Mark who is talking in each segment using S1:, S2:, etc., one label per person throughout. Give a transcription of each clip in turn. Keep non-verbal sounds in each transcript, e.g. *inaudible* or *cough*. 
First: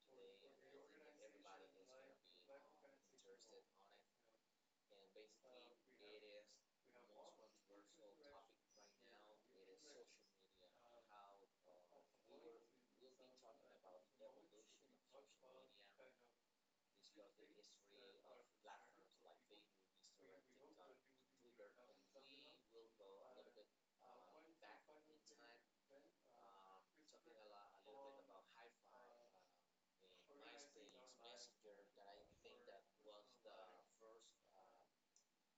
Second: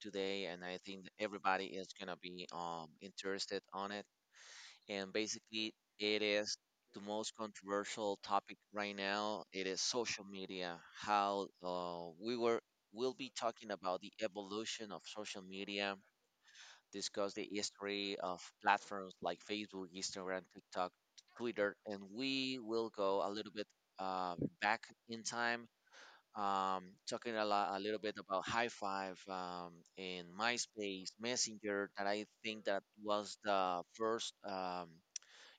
S1: today, and I think that everybody is gonna be interested on it. And basically, it is the most controversial topic right now. It is social media. How we were will be talking about the evolution of social media, discuss the history of platforms like Facebook, Instagram, TikTok, Twitter, and we will go a little bit back in time, um, talking a little bit about High Five, in MySpace, Messenger, that I think that was the first, um,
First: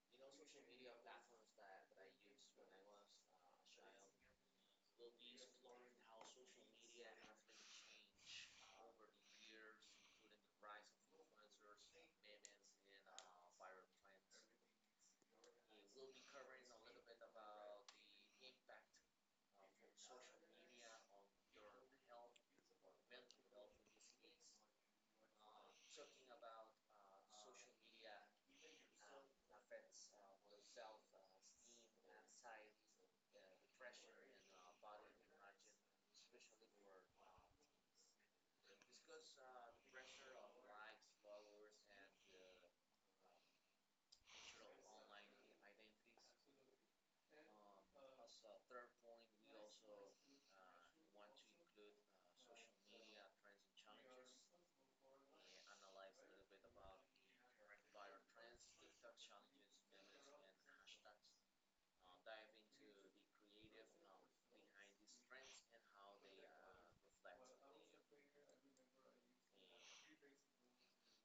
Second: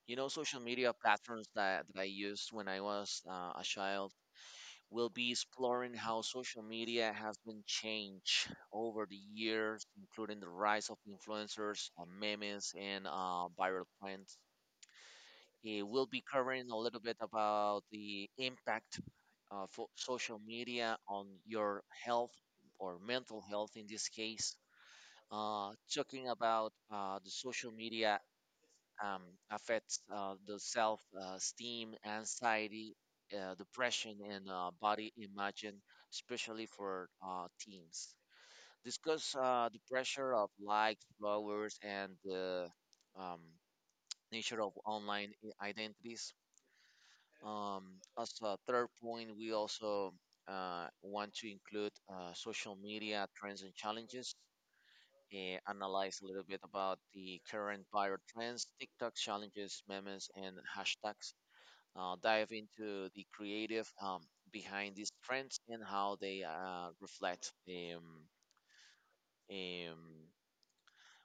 S1: you know, social media platforms that, that I used when I was a child. We'll be exploring how social media has been changed over the years, including the rise of influencers, memes, and viral trends. We'll be covering a little bit about the impact for social media on your health or mental health in this case. Talking about the social media um, affects the self esteem, anxiety, depression, and body image, and especially for teens. Discuss the pressure of likes, followers, and the um, *tsk* nature of online identities. Um, as a third point, we also want to include social media trends and challenges, analyze a little bit about the current viral trends, TikTok challenges, memes, and hashtags. Dive into the creative behind these trends and how they reflect. Um,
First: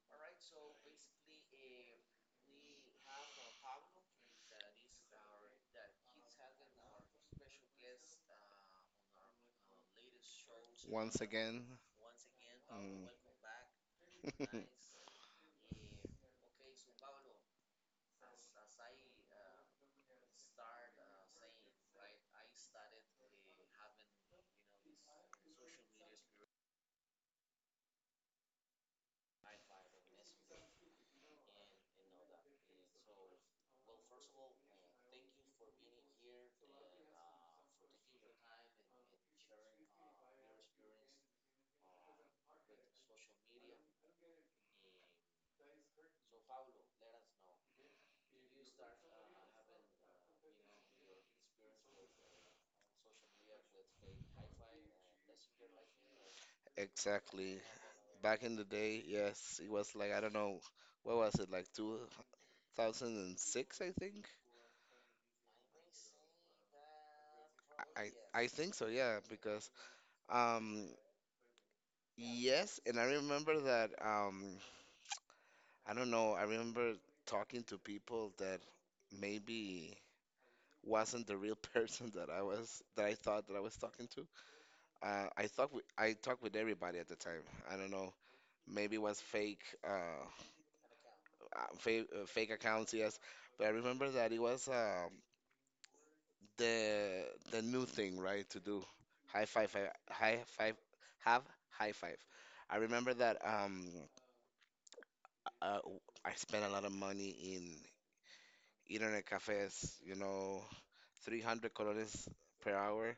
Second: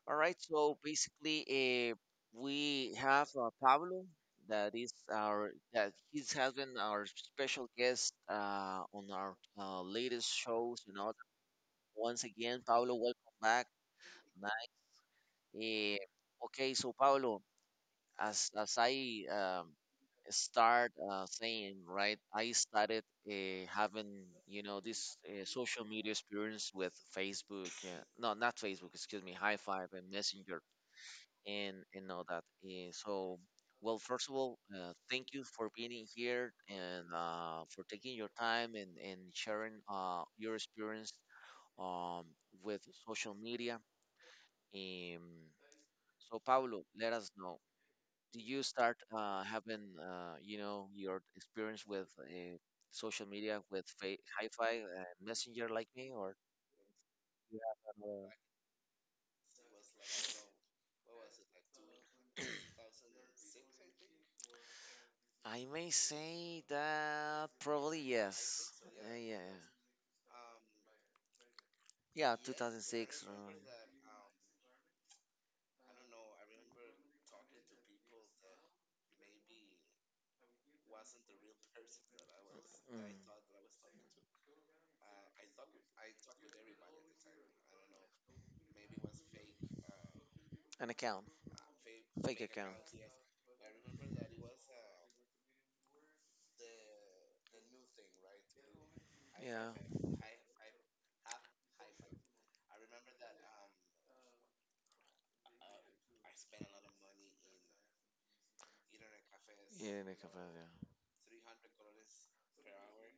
S1: all right, so basically, uh, we have Pablo. That he has been our special guest on our latest shows. You know,
S2: Once again.
S1: once again, Pablo,
S2: mm, *laughs*
S1: welcome back. Nice. Eh, okay, so Pablo, as I start saying, right, I started having, you know, this social media experience with Facebook. No, not Facebook, excuse me, High Five and Messenger, and all that. So, well, first of all, thank you for being in here and for taking your time and sharing your experience um, with social media. Um, so, Pablo, let us know, did you start having, your experience with social media with Hi-Fi, Messenger like me, or
S2: exactly.
S1: you have another?
S2: Back in the day, yes, it was like, I don't know, what was it, like 2006, I think?
S1: I may say that probably
S2: I
S1: yes.
S2: think so, yeah,
S1: Yeah,
S2: because um
S1: yeah,
S2: yes. And I
S1: 2006.
S2: remember that I don't know, I remember talking to people that maybe wasn't the real *laughs* person that I thought
S1: Mm,
S2: that I was talking to. I thought with, I talked with everybody at the time. I don't know. Maybe it was fake, uh,
S1: an account.
S2: fake,
S1: Fake
S2: fake
S1: account.
S2: accounts, yes. But I remember that it was the the new thing, right? To do high five,
S1: Yeah,
S2: high five, have high five. I remember that uh, I spent a lot of money in internet cafes,
S1: yeah, an
S2: you
S1: account,
S2: know,
S1: yeah.
S2: 300 colones per hour.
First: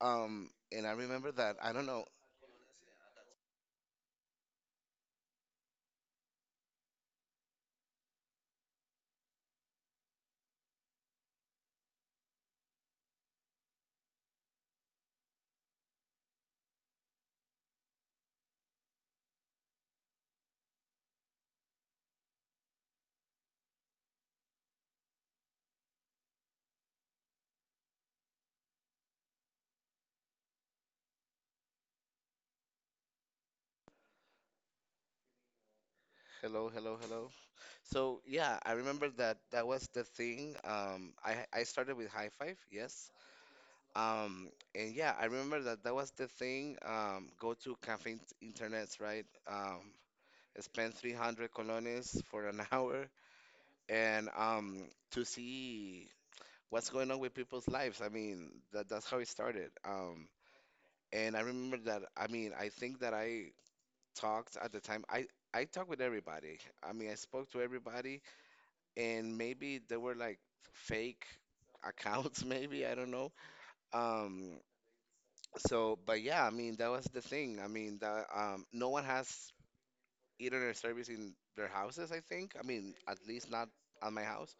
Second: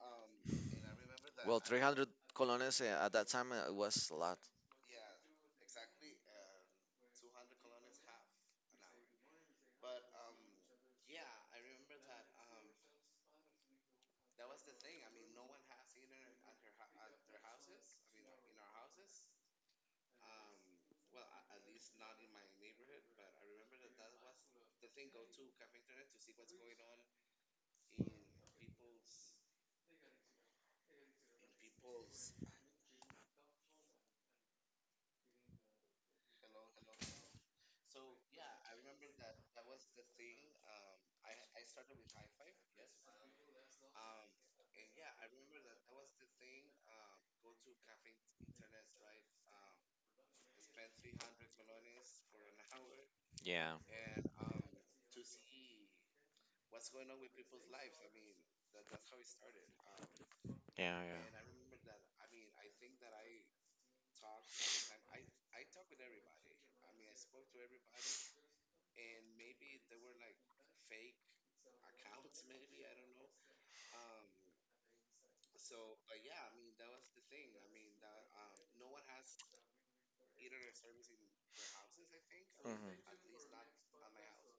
S2: And I remember that,
S1: Well,
S2: I don't know,
S1: 300 colones at that time was a lot.
S2: hello, hello, hello. So yeah, I remember that that was the thing. I started with high five, yes. Um, and yeah, I remember that that was the thing. Go to cafe internets, right? Um, Spend 300 colones for an *laughs* hour
S1: Yeah,
S2: and to see what's going on with people's lives. I mean, that's how it started.
S1: yeah,
S2: And I remember that, I mean, I think that
S1: yeah.
S2: I talked at the time. I talked with everybody. I mean, I spoke to everybody, and maybe they were like fake accounts, *laughs* maybe, I don't know. Um, but yeah, I mean, that was the thing. I mean, that no one has internet service in their houses, I think. I mean,
S1: Mhm.
S2: at least not at my house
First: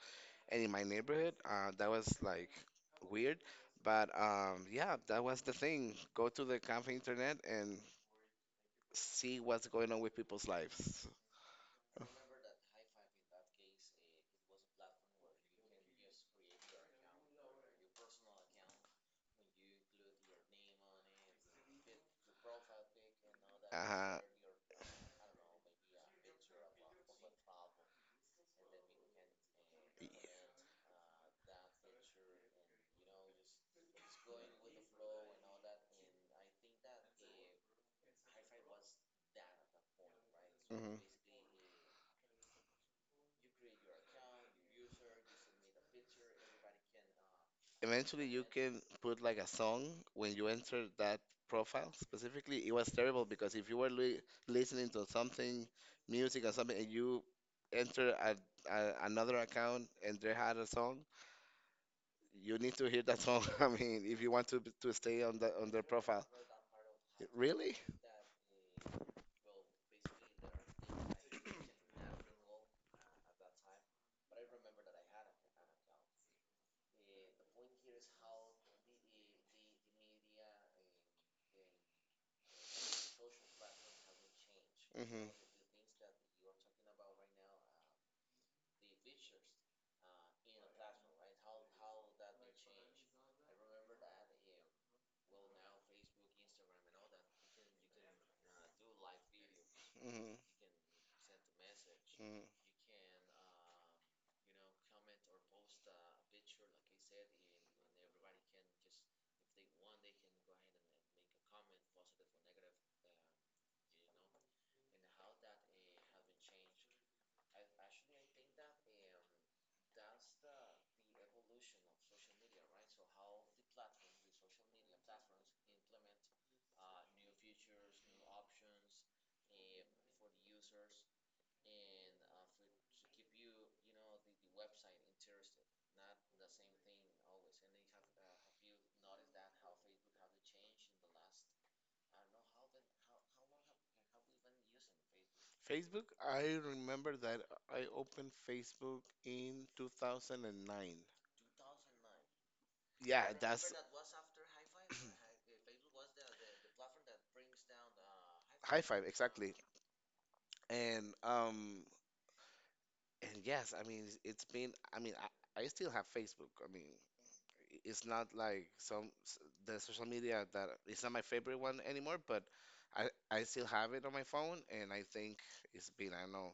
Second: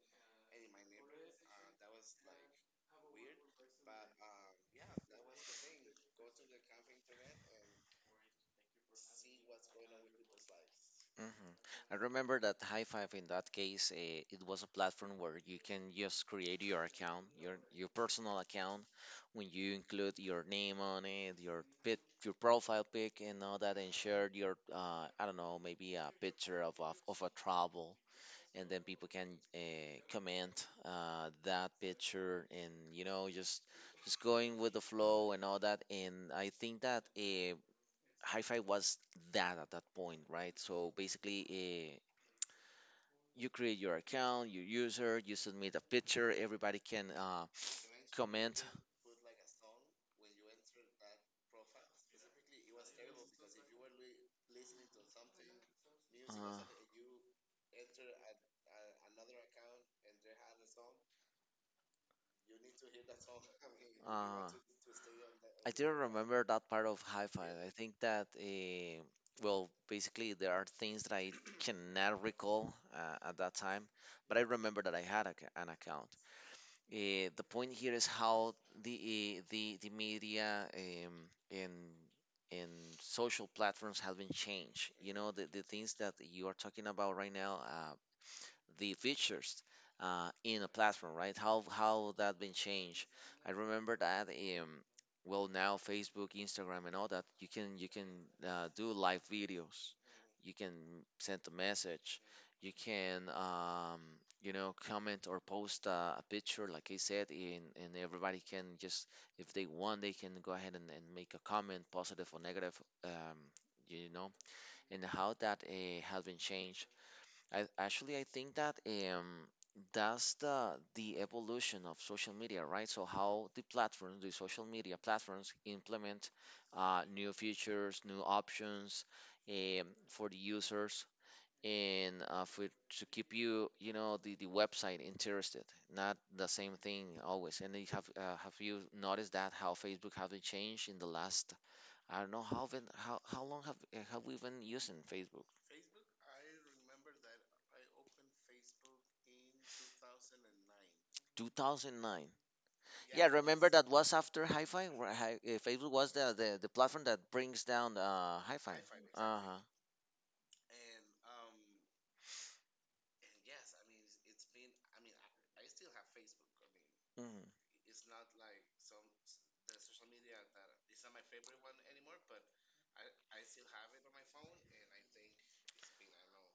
S2: and in my neighborhood. That was like weird. But yeah, that was the thing. Go to the cafe internet and see what's going on with people's lives.
S1: Mhm. I remember that High Five, in that case, it was a platform where you can just create your account, your personal account, when you include your name on it, your pic, your profile pic, and all that, and
S2: Uh-huh.
S1: share your, I don't know, maybe a picture of of a travel, and then people can comment that picture, and you know, just going with the flow and all that. And I think that Hi-Fi was that at that point, right? So
S2: hmm
S1: basically, you create your account, your user, you submit a picture, everybody can
S2: Eventually, you
S1: comment.
S2: can put like a song when you enter that profile. Specifically, it was terrible because if you were li listening to something, music or something, and
S1: Uh,
S2: you enter another account and they had a song, you need to hear that song. *laughs* I mean, if you want
S1: uh,
S2: to stay on the on
S1: I
S2: their
S1: didn't
S2: profile.
S1: remember that part of Hi-Fi. I
S2: Really?
S1: think that, well, basically there are things that I cannot recall at that time, but I remember that I had an account. The point here is how the the media and and social platforms have been changed. You know,
S2: Mhm.
S1: the things that you are talking about right now, the features in a platform, right? How that been changed? I remember that. Well, now Facebook, Instagram, and all that, you can do live videos,
S2: Mhm.
S1: you can send a message,
S2: Mm.
S1: you can you know, comment or post a picture like I said, and everybody can just, if they want, they can go ahead and, make a comment, positive or negative, um, you know and how that has been changed. I think that that's the evolution of social media, right? So how the platforms, the social media platforms implement new features, new options for the users and for to keep you, you know, the website interested. Not the same thing always. And you have you noticed that how Facebook have they changed in the last? I don't know how been, how long have we been using Facebook?
S2: Facebook, I remember that I opened Facebook in 2009.
S1: 2009.
S2: Yeah,
S1: Yeah, remember
S2: that's
S1: that was after Hi-Fi, where Facebook was
S2: *clears throat*
S1: the, the platform that brings down Hi-Fi.
S2: five, exactly.
S1: Uh-huh.
S2: Uh, And um and yes, I mean it's been, I mean I still have Facebook. I mean
S1: Hmm.
S2: it's not like the social media that it's not my favorite one anymore, but I still have it on my phone, and I think it's been, I don't know,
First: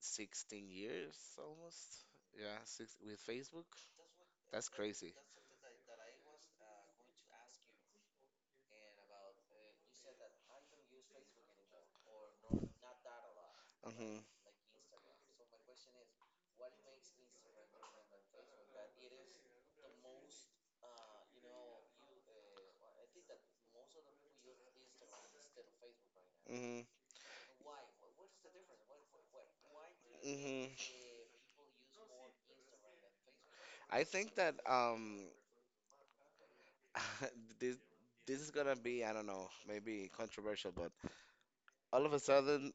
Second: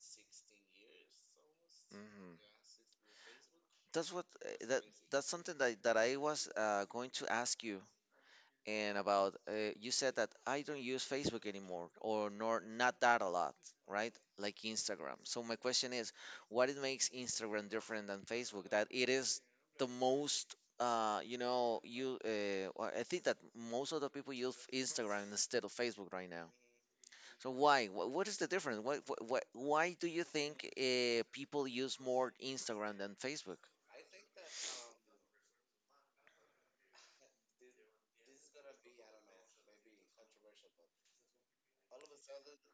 S2: 16 years almost.
S1: Hmm.
S2: Yeah, six with Facebook.
S1: That's what
S2: That's crazy.
S1: that's something that I was going to ask you. And about you said that I don't use Facebook anymore or nor not that a lot, right?
S2: Mhm.
S1: Like Instagram. So my question is, what it makes Instagram different than Facebook? That it is the most, you know, you well, I think that most of the people use Instagram instead of Facebook right now.
S2: Mhm.
S1: So why? What is the difference? Why do you think
S2: Mhm.
S1: people use more Instagram than Facebook?
S2: I think that *laughs* this this is gonna be, I don't know, maybe controversial, but all of a sudden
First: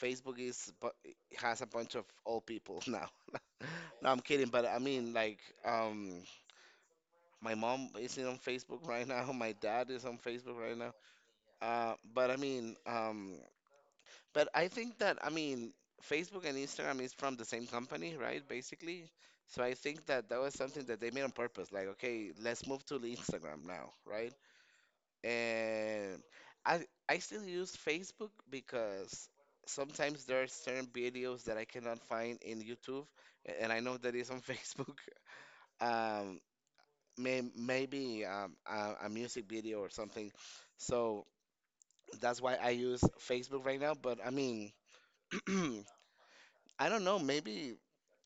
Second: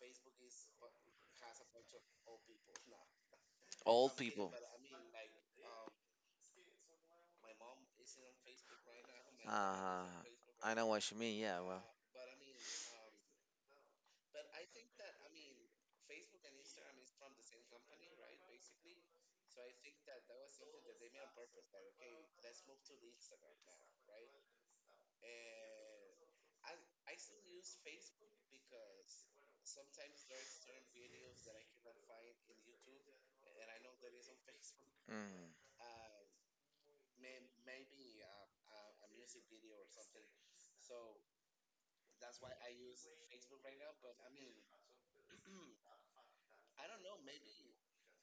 S2: Facebook has a bunch of old people *laughs* now. *laughs* No,
S1: All
S2: I'm kidding,
S1: people.
S2: but I mean, like, my mom is on Facebook right now. *laughs* My dad
S1: Uh,
S2: is on Facebook
S1: I
S2: right
S1: know
S2: now.
S1: what you mean. Yeah, well,
S2: But I mean, but I think that, I mean, Facebook and Instagram is from the same company, right? Basically, so I think that that was something that they made on purpose. Like, okay, let's move to the Instagram now, right? And I I still use Facebook because sometimes there are certain videos that I cannot find in YouTube, and I know that is on *laughs* Facebook.
S1: mm,
S2: Um, Maybe a music video or something. So that's why I use Facebook right now. But I mean, *clears throat* I don't know. Maybe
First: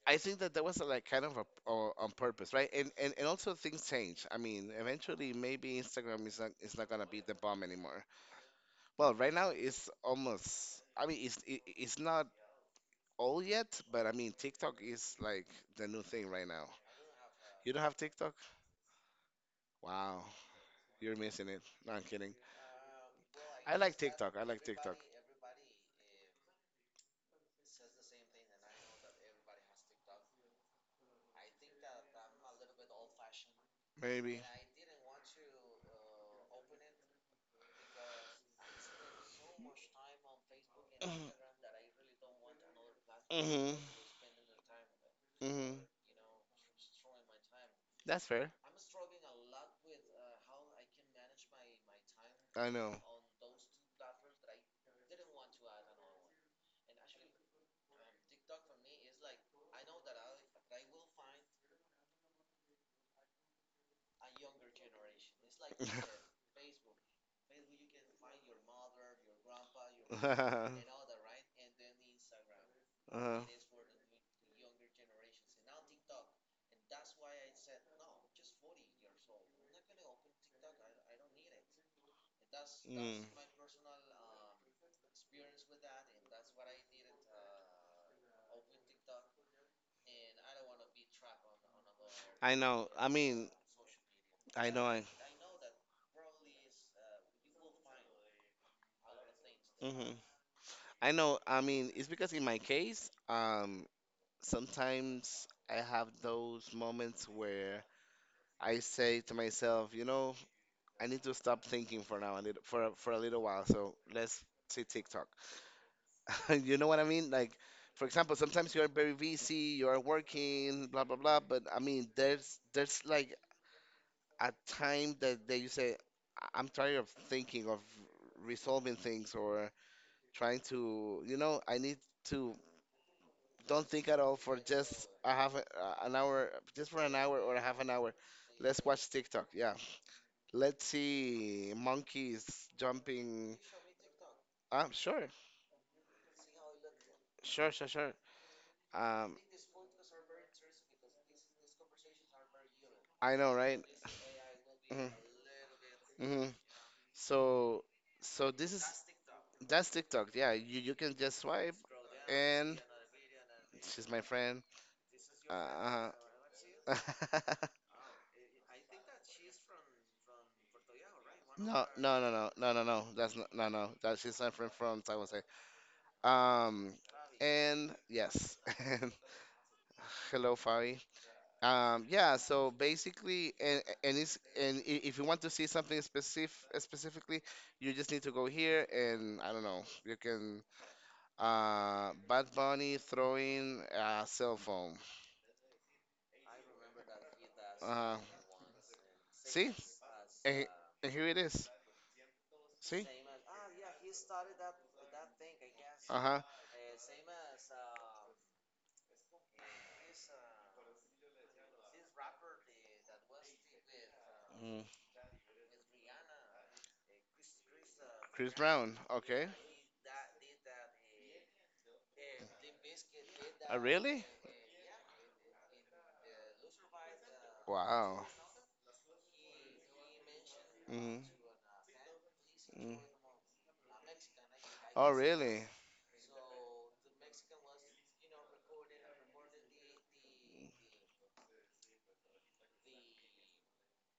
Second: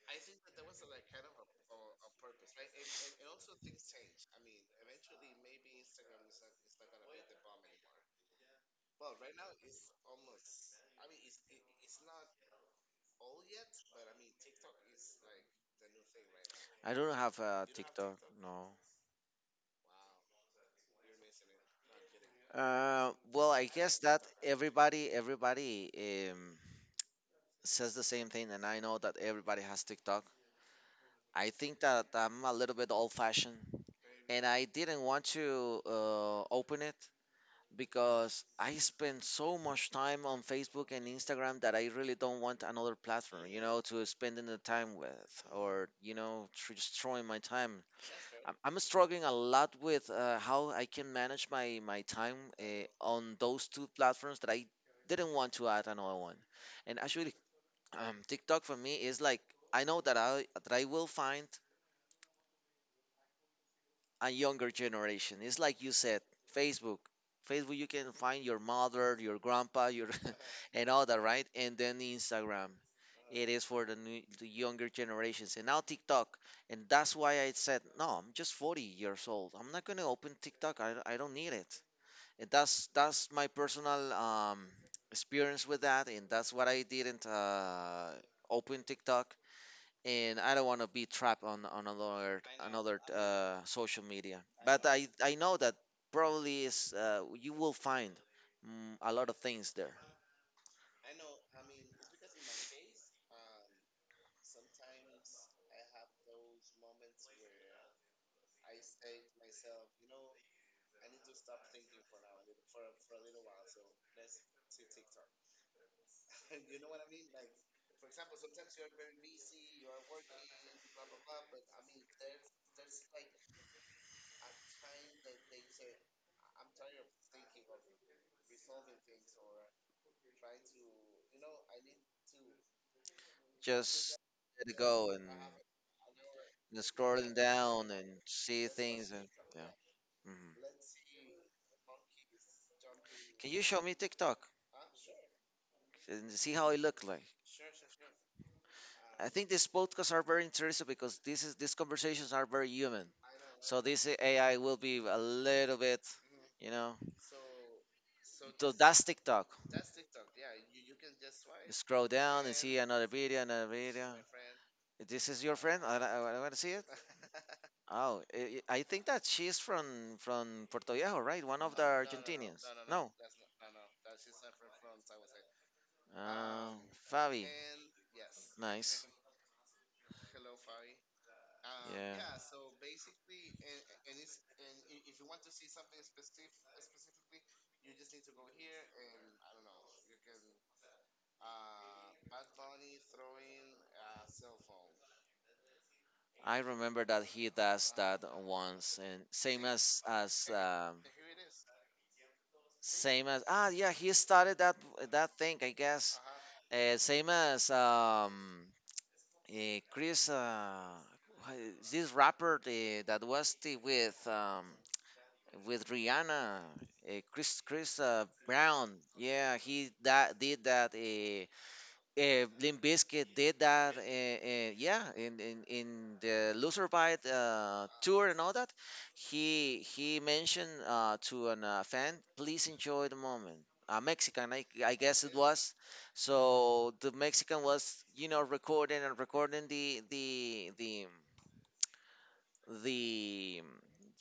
S2: I think that that was like kind of a, or on purpose, right? And, and also things change. I mean, eventually maybe Instagram is not gonna be the bomb anymore. Well, right now it's almost. I mean, it's not all yet, but I mean, TikTok is like the new thing right now.
S1: I don't have a
S2: You don't have
S1: TikTok.
S2: TikTok?
S1: No.
S2: Wow, you're missing it. No, I'm kidding.
S1: Well, I
S2: I like
S1: guess that
S2: TikTok. I like TikTok.
S1: everybody um, says the same thing, and I know that everybody has TikTok. I think that I'm a little bit old-fashioned,
S2: Maybe.
S1: and I didn't want to open it because I spend so much time on Facebook and Instagram that I really don't want another
S2: *clears throat*
S1: platform, you
S2: Mhm.
S1: know, to spend the time with,
S2: Mhm.
S1: or, you know, destroying my time.
S2: That's fair.
S1: I'm struggling a lot with how I can manage my time
S2: I know.
S1: on those two platforms that I didn't want to add another one. And actually, TikTok for me is like, I know that I will find a younger generation. It's like you
S2: *laughs*
S1: said, Facebook. Facebook, you can find your mother, your grandpa, your
S2: Uh-huh.
S1: *laughs* and all that, right? And then Instagram. It is for the new, the younger generations, and now TikTok. And that's why I said, no, I'm just 40 years old. I'm not gonna open TikTok. I don't need it. And
S2: Mm.
S1: that's my personal experience with that, and that's what I didn't open TikTok, and I don't want to be trapped on another
S2: I know. I mean,
S1: social media.
S2: I
S1: But
S2: know.
S1: I know that probably is you will find, mm, a lot of things there.
S2: Hmm I know. I mean, it's because in my case, sometimes I have those moments where I say to myself, you know, I need to stop thinking for now, I need for for a little while. So let's see TikTok. *laughs* You know what I mean? Like, for example, sometimes you are very busy, you are working, blah blah blah. But I mean, there's like a time that you say, "I- I'm tired of thinking of resolving things or trying to, you know, I need to don't think
S1: Just
S2: at all for
S1: let it
S2: just
S1: go and,
S2: an hour, just for an
S1: scrolling
S2: hour or a half
S1: down
S2: an
S1: and
S2: hour.
S1: see
S2: Let's
S1: things
S2: watch
S1: and
S2: TikTok.
S1: yeah.
S2: Yeah.
S1: Hmm.
S2: Let's see monkeys
S1: Can
S2: jumping.
S1: you show me TikTok
S2: Ah, sure,
S1: and see how it looked like?
S2: sure.
S1: I
S2: Um,
S1: think these podcasts are very interesting because this is these conversations are very human.
S2: I know,
S1: So
S2: right?
S1: this AI will be a little bit,
S2: Mhm.
S1: you know,
S2: So, so this is,
S1: that's TikTok.
S2: that's TikTok. Yeah, you can just swipe,
S1: Scroll,
S2: and
S1: another video, another, this.
S2: she's my friend.
S1: This is your friend. I want to see it.
S2: Huh. *laughs*
S1: *laughs* Oh, I think that she's from Puerto Viejo, right? One.
S2: No, No. That's not, no, no. That She's not from from San Jose.
S1: Um,
S2: Um, and yes, *laughs* hello, Fabi.
S1: *laughs*
S2: Yeah, so basically, and if you want to see something specifically, you just need to go here and I don't know, you can Bad Bunny throwing a cell phone.
S1: I remember that he does
S2: Uh,
S1: that once, and same
S2: See?
S1: as
S2: And, here it is. See?
S1: ah, yeah, he started that that thing, I guess.
S2: Uh-huh.
S1: Same as Chris, this rapper, that was the, with Rihanna, Chris
S2: Chris
S1: Brown.
S2: Brown. Okay.
S1: Yeah, he that did that. Limp Bizkit did
S2: Ah,
S1: that,
S2: really?
S1: and yeah, in, the Loser Bite
S2: Wow.
S1: tour and all that, he mentioned
S2: hmm
S1: to an fan, "Please
S2: Mm.
S1: enjoy the moment." A Mexican, I
S2: Oh,
S1: guess it
S2: really?
S1: was. So the Mexican was, you know, recording and recording the the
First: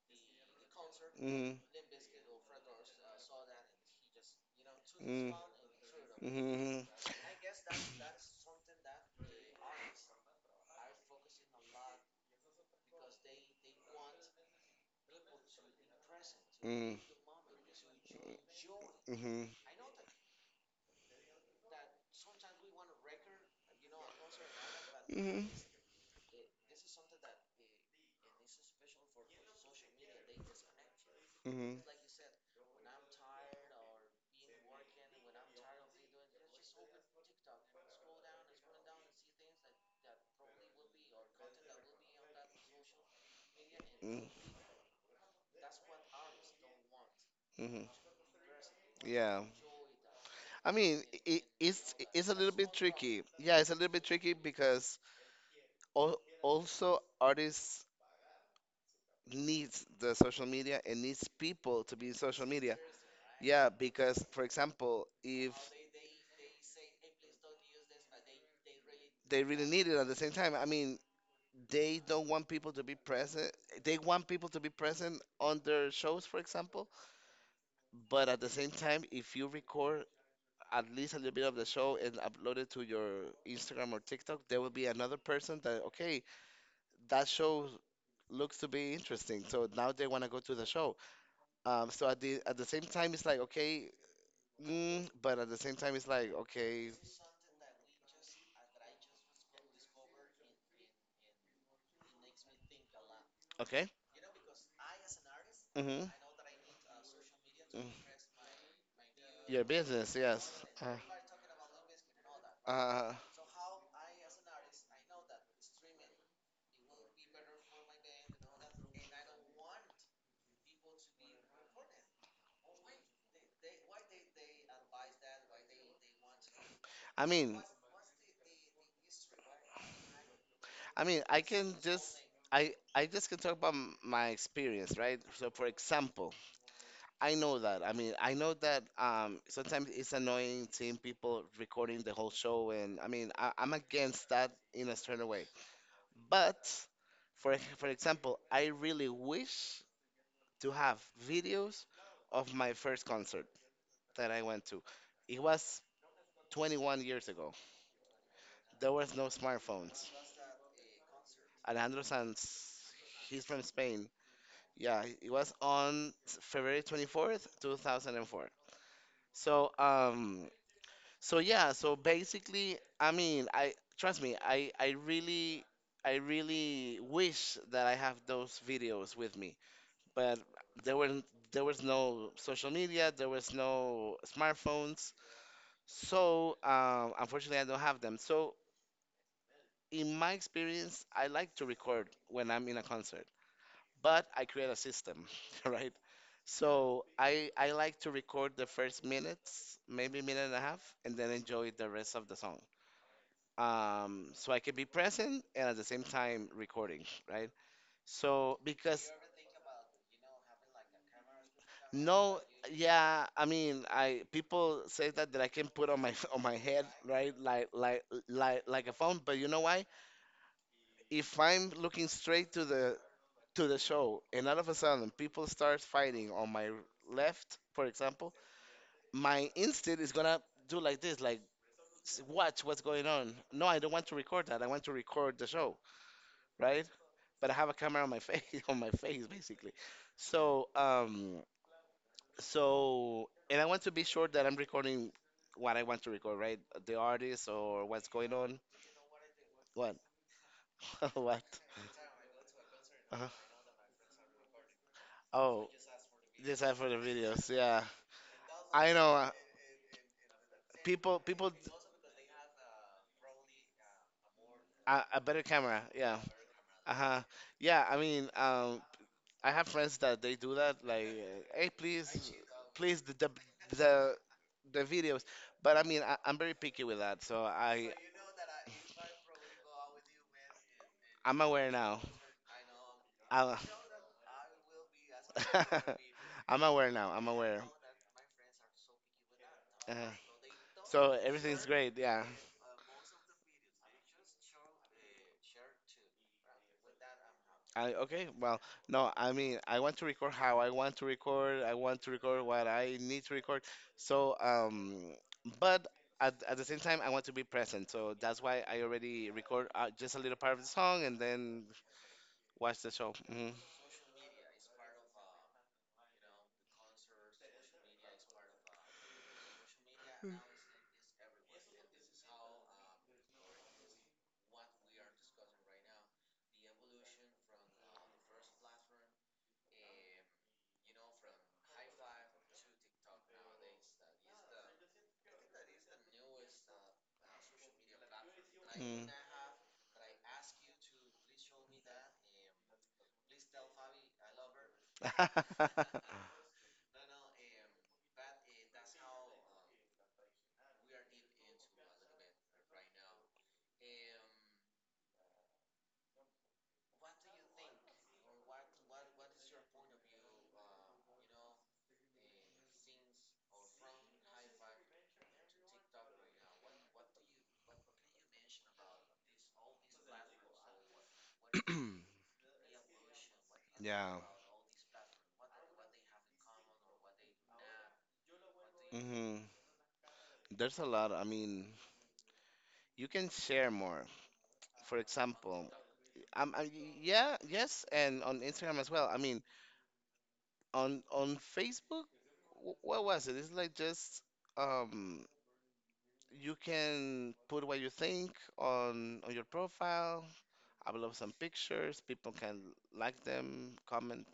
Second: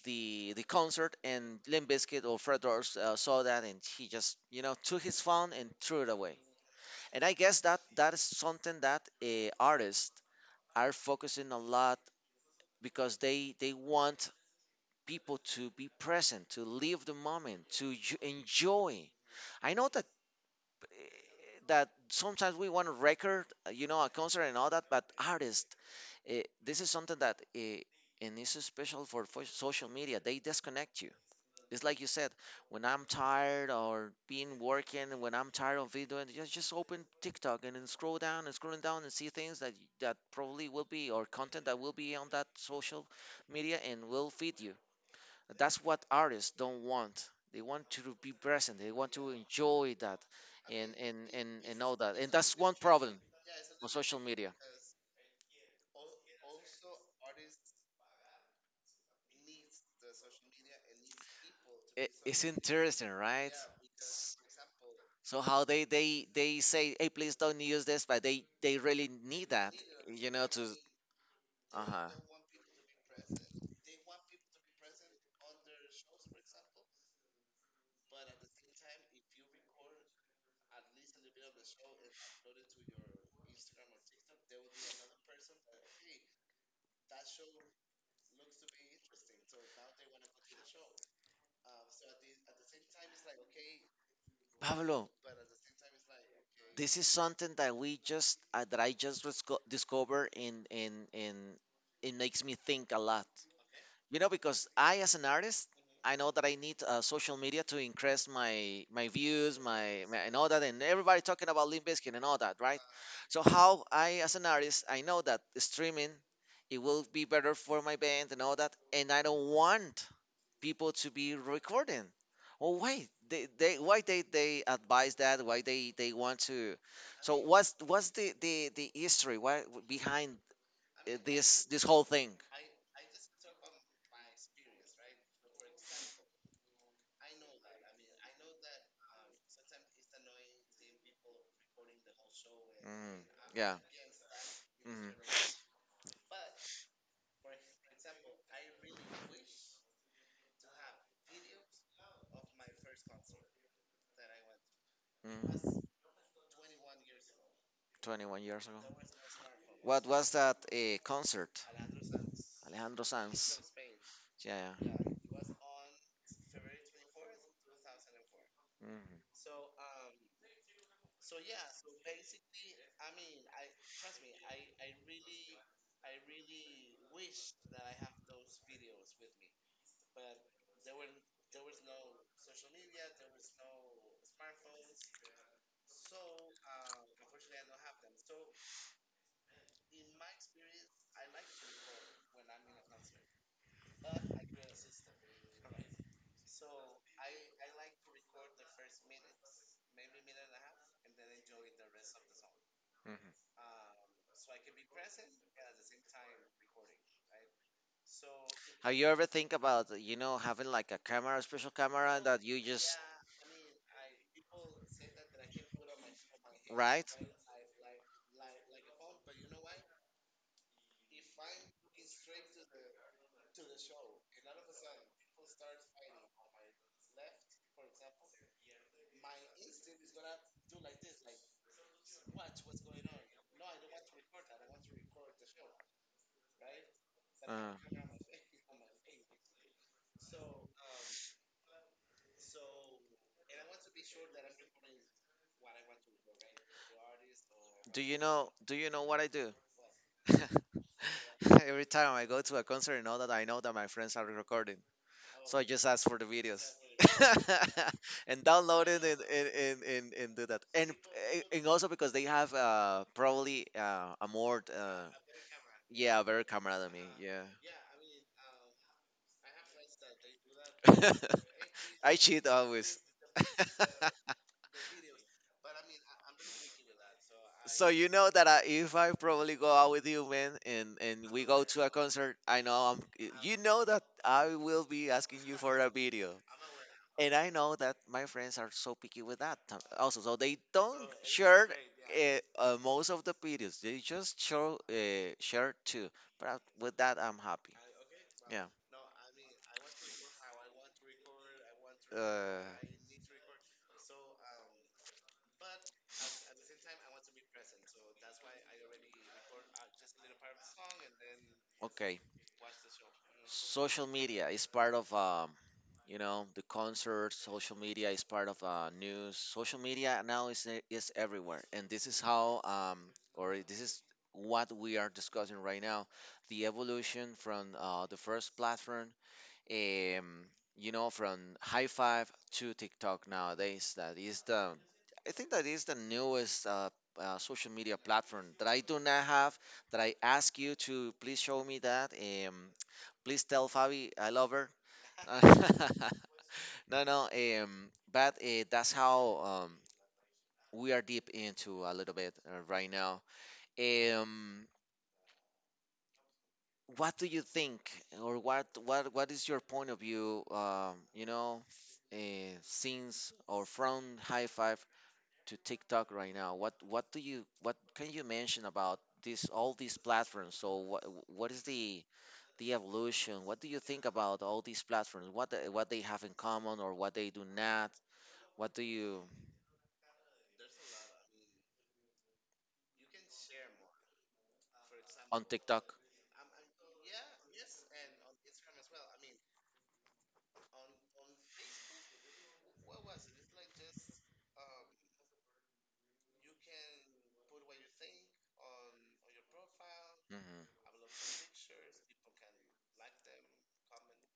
S1: the concert,
S2: Hmm
S1: and Limp Bizkit or Fred Durst saw that and he just, you know, took his
S2: Mm.
S1: phone and threw it away.
S2: Mhm.
S1: And I guess that that is something that artists are focusing a lot, because they want people to be present, to
S2: Mm.
S1: live the moment, to enjoy. I know that sometimes we want a record, you know, a concert and all that, but
S2: Mhm. Mhm.
S1: artists, uh, this is something that, and this is special for social media, they disconnect you.
S2: Mhm.
S1: It's like you said, when I'm tired or being working, and when I'm tired of videoing, just, open TikTok and then scroll down and scrolling down and see things that, that probably will be, or content that will be on that social media and
S2: Mm-hmm.
S1: will feed you. That's what artists don't want. They want to be present. They want to
S2: Yeah.
S1: enjoy that
S2: I
S1: and,
S2: mean,
S1: and all that.
S2: it's
S1: And
S2: a little
S1: that's
S2: bit
S1: one problem
S2: tricky. Yeah, it's a little
S1: on
S2: bit
S1: social
S2: tricky
S1: media.
S2: because al also artists needs the social media and needs people to be
S1: It,
S2: in
S1: it's
S2: social media.
S1: interesting, right?
S2: Yeah, because
S1: S-
S2: for example,
S1: So
S2: if
S1: how they they say, hey, please don't use this, but they really
S2: they
S1: need
S2: really
S1: that,
S2: need it at the
S1: you
S2: same
S1: know,
S2: time,
S1: to
S2: I mean,
S1: uh
S2: they
S1: huh.
S2: don't want people to be present. They want people to be present on their shows, for example, but at the same time, if you record at least a little bit of the show and upload it to your Instagram or TikTok, there will be another person that, okay, that show looks to be interesting. So now they want to go to the show. So at the same time, it's like, okay,
S1: Pablo.
S2: but at the same time, it's like, okay,
S1: This is something that we just that I just discovered and it makes me think a lot.
S2: okay,
S1: Because I, as an artist,
S2: mm-hmm.
S1: I know that I need social media to
S2: Mm.
S1: increase my views,
S2: Your
S1: my,
S2: business,
S1: my and all that,
S2: yes.
S1: and everybody talking about Limp Bizkit and all that,
S2: Uh,
S1: right?
S2: uh,
S1: So how, I as an artist, I know that streaming, it will be better for my band and all that, and I don't want people to be recording. Oh wait, they, why they advise that? Why they want to?
S2: I
S1: So
S2: mean,
S1: what's the history? Why behind
S2: I mean,
S1: this whole thing?
S2: I just can talk about my experience, right? So for example, I know that. I mean, I know that sometimes it's annoying seeing people recording the whole show and I
S1: Mm,
S2: mean, I'm
S1: yeah.
S2: against that in a
S1: Hmm.
S2: certain way. But for example, I really wish to have videos of my first concert that I went to. It
S1: Hmm.
S2: was 21 years ago.
S1: 21 years ago.
S2: There was no
S1: What
S2: smartphones.
S1: was that concert?
S2: Alejandro Sanz,
S1: Alejandro
S2: he's
S1: Sanz.
S2: from Spain.
S1: Yeah.
S2: Yeah, it
S1: Yeah.
S2: was on February 24th, 2004. So, so yeah, so basically, I mean, I trust me, I really wish that I have those videos with me. But there were there was no social media, there was no smartphones. So, unfortunately, I don't have them. So, in my experience, I like to record when I'm in a concert. But I create a system, *laughs* right? So I like to record the first minutes, maybe minute and a half, and then enjoy the rest of the song.
S1: Hmm.
S2: So I can be present and at the same time recording, right? So
S1: Have you
S2: because
S1: ever think about, you know, having like a camera, a special camera
S2: no,
S1: that you just,
S2: yeah, I mean, I people say that I can put on my *laughs* on my head,
S1: right?
S2: right? Like a phone, but you know why? If I'm looking straight to the show, and all of a sudden people start fighting on my left, for example, my instinct is gonna do like this, like watch what's going on. No, I don't want to record that. I want to record the show, right? But I have a
S1: Uh,
S2: camera on my face, *laughs* on my face, basically. So, so, and I want to be sure that I'm recording what I want to record, right? The artist or
S1: do
S2: what's
S1: you
S2: going
S1: know
S2: on.
S1: do you know what I do?
S2: What?
S1: *laughs*
S2: *laughs* What?
S1: Every time I go to a concert and all
S2: Uh-huh.
S1: that, I know that my friends are recording, so I
S2: Oh,
S1: just ask for the
S2: just
S1: videos,
S2: have for the videos. Yeah,
S1: *laughs* and download
S2: I
S1: it,
S2: know.
S1: and,
S2: uh,
S1: and, and, and, and do that.
S2: people people
S1: And also because they have probably a more
S2: a better camera, yeah.
S1: yeah, a better camera than me.
S2: Uh-huh.
S1: Yeah.
S2: Yeah, I mean, I have friends that they do that, like, hey,
S1: *laughs* I
S2: please,
S1: cheat always.
S2: please, the,
S1: *laughs*
S2: the videos. But I mean, I'm very picky with that, so
S1: So
S2: I
S1: you know that I, if I probably go out with you, man, and
S2: I'm
S1: we go
S2: aware
S1: to a
S2: now
S1: concert, I know I'm.
S2: I
S1: You know that I will be asking you for a video,
S2: *laughs* I'm aware now, I'm
S1: and I
S2: aware.
S1: know that my friends are so picky with that t-
S2: uh,
S1: also. So they don't
S2: so everything's
S1: share
S2: great, yeah.
S1: most of the videos. They just show share two. But with that, I'm happy.
S2: I Okay, well,
S1: Yeah.
S2: no, I mean, I want to record how I want to record. I want to record
S1: Uh,
S2: what I need to record. So, but at the same time, I want to be present. So that's why I already record just a little part of the song and then
S1: okay.
S2: watch the show. Hmm
S1: Social media is part of you know, the concerts. Social media is part of news. Social media now is, e- is everywhere, and this is how or this is what we are discussing right now, the evolution from the first platform, um, you know, from High Five to TikTok nowadays, that is the, I think that is the newest social media platform that I do
S2: Mm.
S1: not have. That I ask you to please show me that. Um, please tell Fabi I love her. *laughs*
S2: *laughs*
S1: No, no. But that's how um, we are deep into a little bit right now. Um, what do you think, or what is your point of view? You know, uh, since or from High Five to TikTok right now, what do you, what can you mention about this, all these platforms? So what is the evolution? What do you think
S2: Yeah.
S1: about all these platforms? What the, what they have in common or what they do not? What do you,
S2: hmm There's a lot. I mean, you can share more. For
S1: on
S2: example,
S1: TikTok?
S2: um, I, yeah, yes, and on Instagram as well. I mean, on Facebook, what was it? It's like just um you can put what you think on your profile,
S1: Hmm.
S2: upload some pictures, people can like them, comment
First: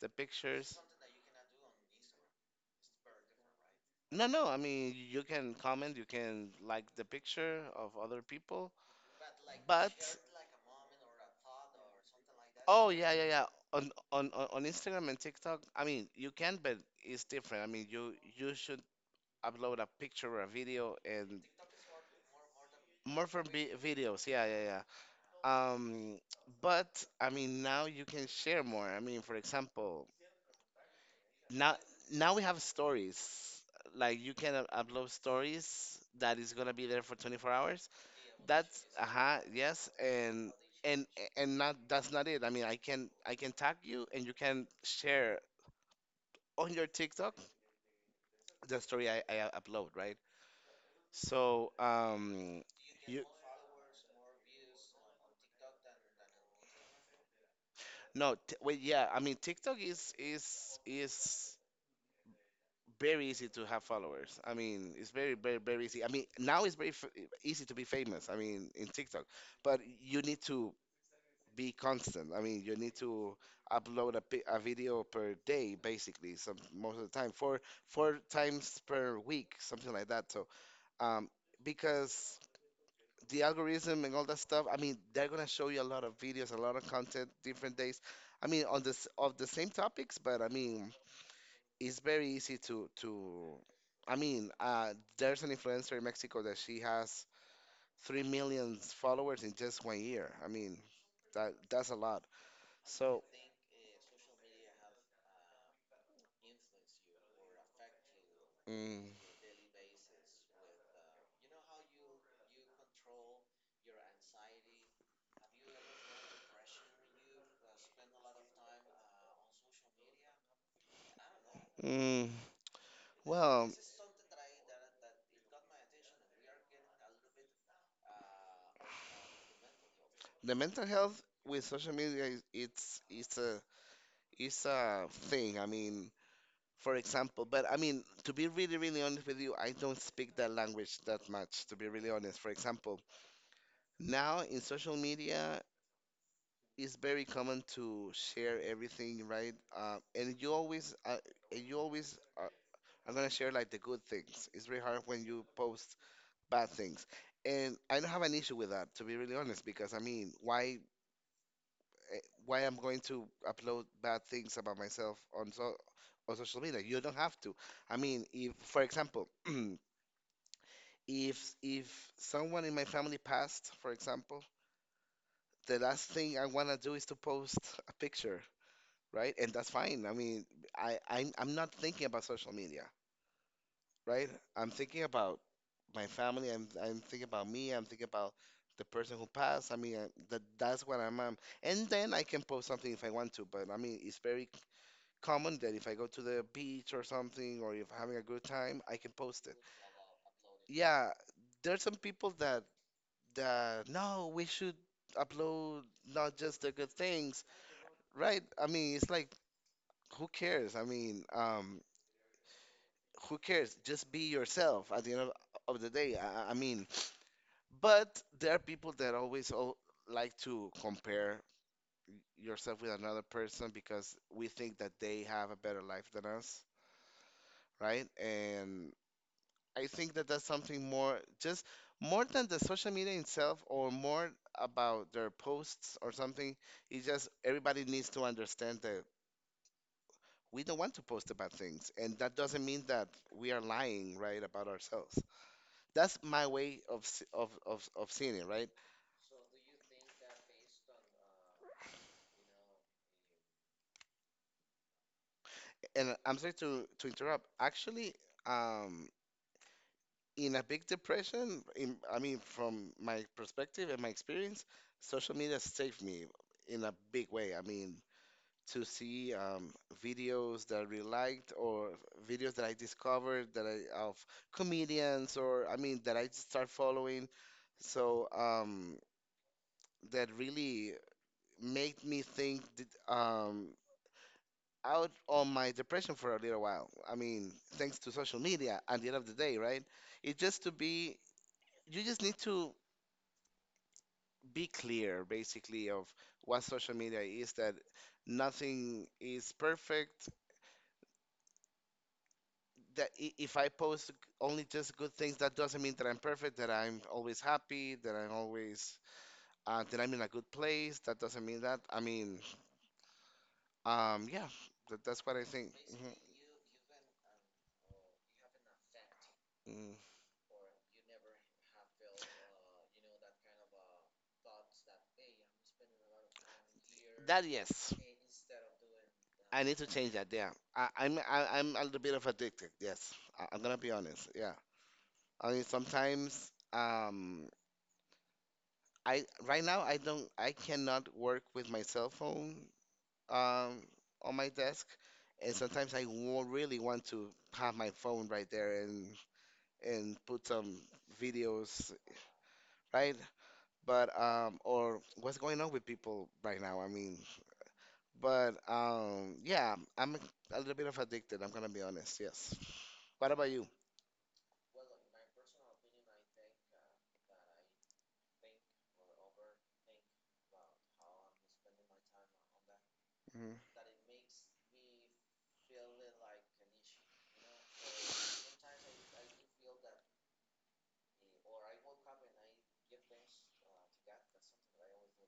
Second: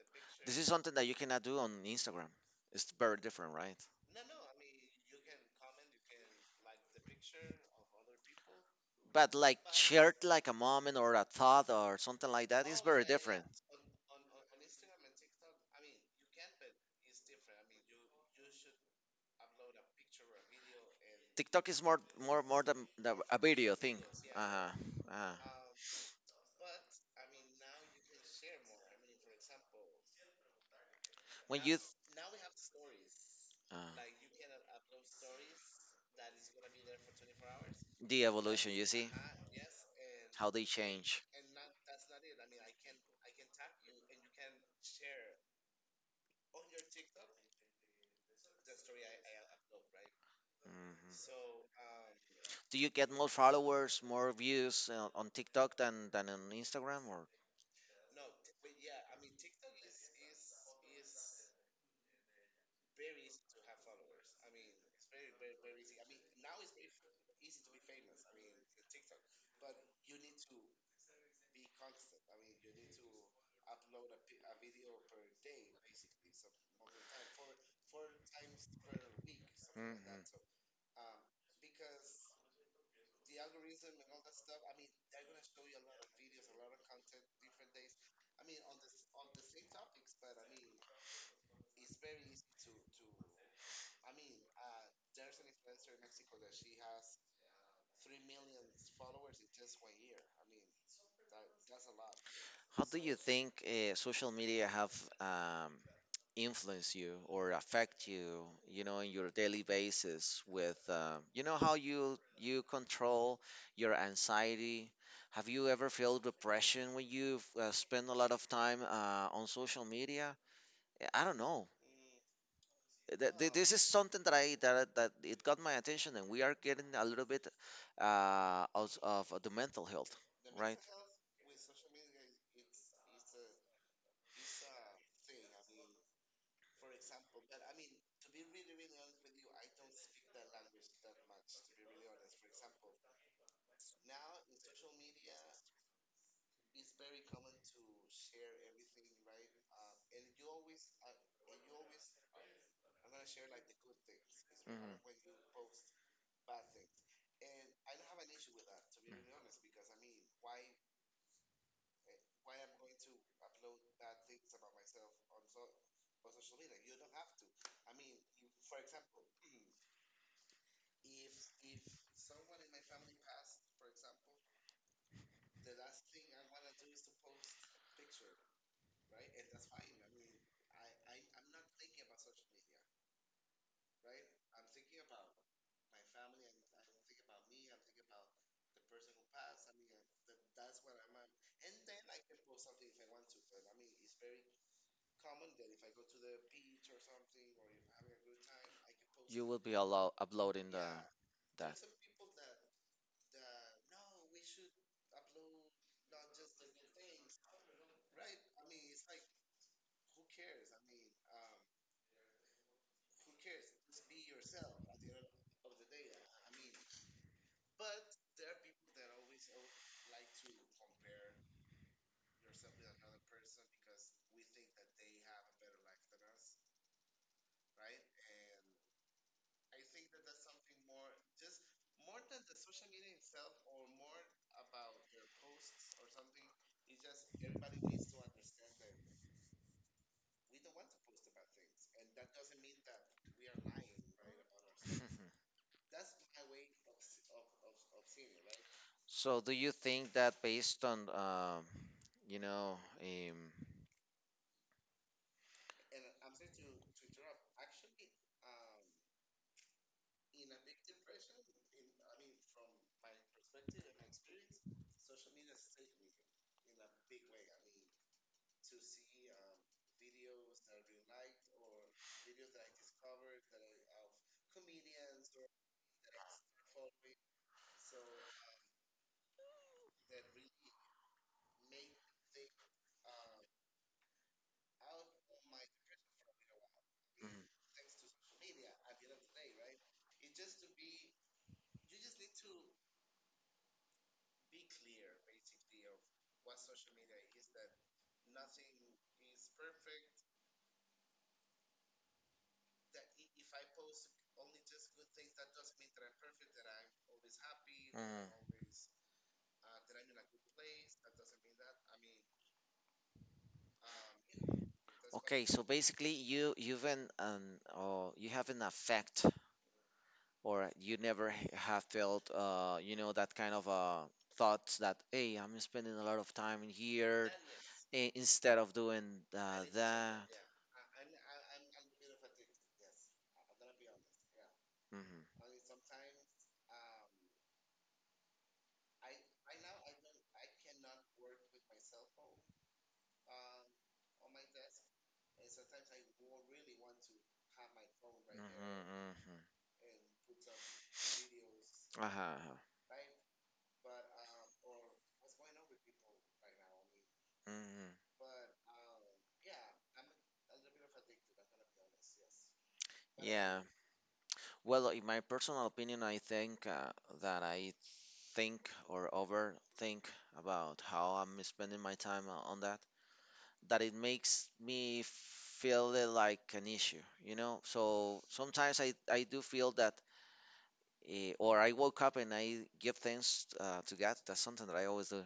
S2: the
S1: This is
S2: pictures.
S1: something that you cannot do on Instagram. It's very different, right?
S2: No, no. I mean, you can comment, you can like the picture of other people,
S1: But like
S2: but
S1: shared like a moment or a thought or something like that is
S2: oh
S1: very
S2: yeah, yeah, yeah.
S1: different.
S2: On Instagram and TikTok, I mean, you can, but it's different. I mean, you should upload a picture or a video and
S1: TikTok is more, more than the,
S2: more
S1: a
S2: for vi-
S1: video thing.
S2: videos.
S1: Uh huh.
S2: Yeah, yeah, yeah.
S1: Uh-huh.
S2: Um, but I mean, now you can share more. I mean, for example.
S1: When
S2: Now,
S1: you,
S2: now we have stories.
S1: ah.
S2: Like you can upload stories that is gonna be there for 24 hours.
S1: The evolution,
S2: That's
S1: you see?
S2: uh-huh, yes, and
S1: How they
S2: and
S1: change.
S2: and not that's not it. I mean, I can tag you and you can share on your TikTok the story I upload, right?
S1: Mhm.
S2: So,
S1: Do you get
S2: you
S1: more followers, more views on TikTok than on Instagram? Or,
S2: no, t wait, yeah. I mean, TikTok is very easy to have followers. I mean, it's very, very, very easy. I mean, now it's very, f easy to be famous. I mean, in TikTok, but you need to be constant. I mean, you need to upload a video per day, basically, some most of the time, four times per week, something
S1: mhm,
S2: like that. So, um, because the algorithm and all that stuff, I mean, they're gonna show you a lot of videos, a lot of content, different days. I mean, on this of the same topics, but I mean it's very easy to I mean, there's an influencer in Mexico that she has 3 million followers in just one year. I mean, that's a lot.
S1: how do you
S2: So,
S1: think social media have, um, influence you or affect you, you know,
S2: mm,
S1: in your daily basis with, you know, how you you control your anxiety, have you ever felt depression when you've spent a lot of time on social media? I don't know.
S2: mm, well,
S1: This is something that it got my attention, and we are getting a little bit out of the mental health,
S2: the
S1: right.
S2: mental health with social media is it's a thing. I mean, for example. But I mean, to be really, really honest with you, I don't speak that language that much, to be really honest. For example, now in social media, it's very common to share everything, right? And you always are gonna share like the good things. It's very
S1: Mhm.
S2: hard when you post bad things. And I don't have an issue with that, to be really honest, because I mean, why, eh, why I'm going to upload bad things about myself on social media? You don't have to. I mean, if, for example, *clears throat* If someone in my family passed, for example, the last thing I want to do is to post a picture, right? And that's fine. I mean, I'm not thinking about social media, right? I'm thinking about my family. I'm thinking about me. I'm thinking about the person who passed. I mean, that's what I'm. And then I can post something if I want to. But I mean, it's very common that if I go to the beach or something, or if I'm having a good time, I can
S1: You
S2: post it.
S1: will be allow uploading the
S2: Yeah,
S1: that.
S2: there's some
S1: *laughs*
S2: people that the no, we should upload not just the good things, right? I mean, it's like who cares? I mean, who cares? Just be yourself at the end of the day. I mean, but there are people that always like to compare yourself with another person because we think that they have a better life than us, right? And I think that that's something more, just more than the social media itself or more about their posts or something. It's just everybody needs to understand that we don't want to post about things. And that doesn't mean that we are lying, right, about ourselves. That's my way of, s- of seeing it, right?
S1: So do you think that based on you know,
S2: And I'm sorry to interrupt. Actually, um, in a big depression, I mean, from my perspective and my experience, social media saved me in a big way. I mean, to see videos that I really liked or videos that I discovered that I of comedians or I mean that I start following. So that really made me think that, out on my depression for a little while. I
S1: mhm,
S2: mean, thanks to social media at the end of the day, right? It just to be You just need to be clear basically of what social media is, that nothing is perfect, that if I post only just good things, that doesn't mean that I'm perfect, that I'm always happy,
S1: mhm,
S2: that I'm in a good place. That doesn't mean that. I mean, yeah, that's what I
S1: okay, so
S2: think.
S1: basically
S2: Mhm.
S1: you you've an, or you have an effect,
S2: Mm.
S1: or you never h- have felt you know, that kind of thoughts that, hey, I'm spending a lot of time in here
S2: That yes.
S1: I- instead of doing
S2: I need to change
S1: that.
S2: that. Yeah, I'm a little bit of addicted. Yes, I'm gonna be honest. Yeah,
S1: Mm-hmm.
S2: I mean sometimes I right now I cannot work with my cell phone, um, on my desk, and sometimes really want to have my phone
S1: Mm-hmm,
S2: right there and
S1: mm-hmm.
S2: and put some videos,
S1: Uh-huh.
S2: right? But or what's going on with people right now? I mean,
S1: Mm-hmm.
S2: but yeah, I'm a little bit of addicted. I'm gonna be honest. Yes. What about
S1: Yeah.
S2: you?
S1: Well, in my personal opinion, I think that I think or overthink about how I'm spending my time o- on that, that it makes me feel it like an issue, you know? So sometimes I do feel that, or I woke up and I give thanks to God. That's something that I always do.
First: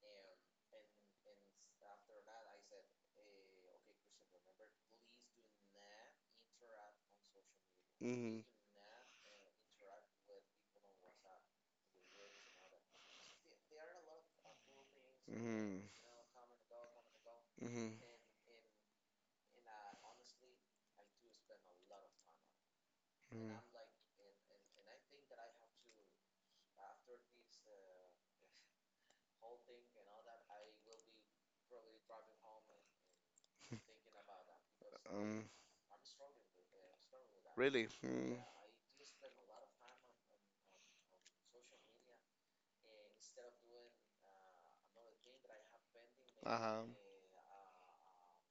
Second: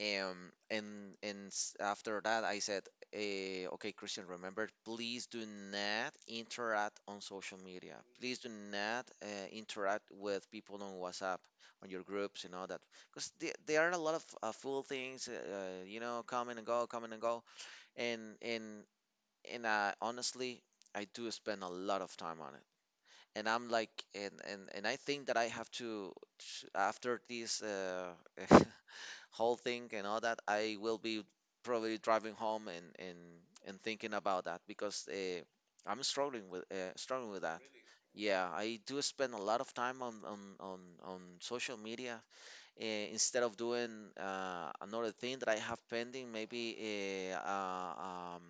S1: And s- after that, I said, okay, Christian, remember, please do not interact on social media. Please
S2: Mhm.
S1: do not interact with people on WhatsApp, on your groups, and all that, because there are a lot of fool things,
S2: Mhm.
S1: you know, coming and go,
S2: Mhm.
S1: and and and honestly, I do spend a lot of time on it,
S2: And
S1: and
S2: Mhm.
S1: I'm like, and I think that I have to sh- after this *laughs* whole thing and all that, I will be probably driving home and thinking about that because I'm struggling with that.
S2: Really? Hmm.
S1: Yeah, I do spend a lot of time on social media instead of doing another thing that I have pending, maybe uh, uh, um,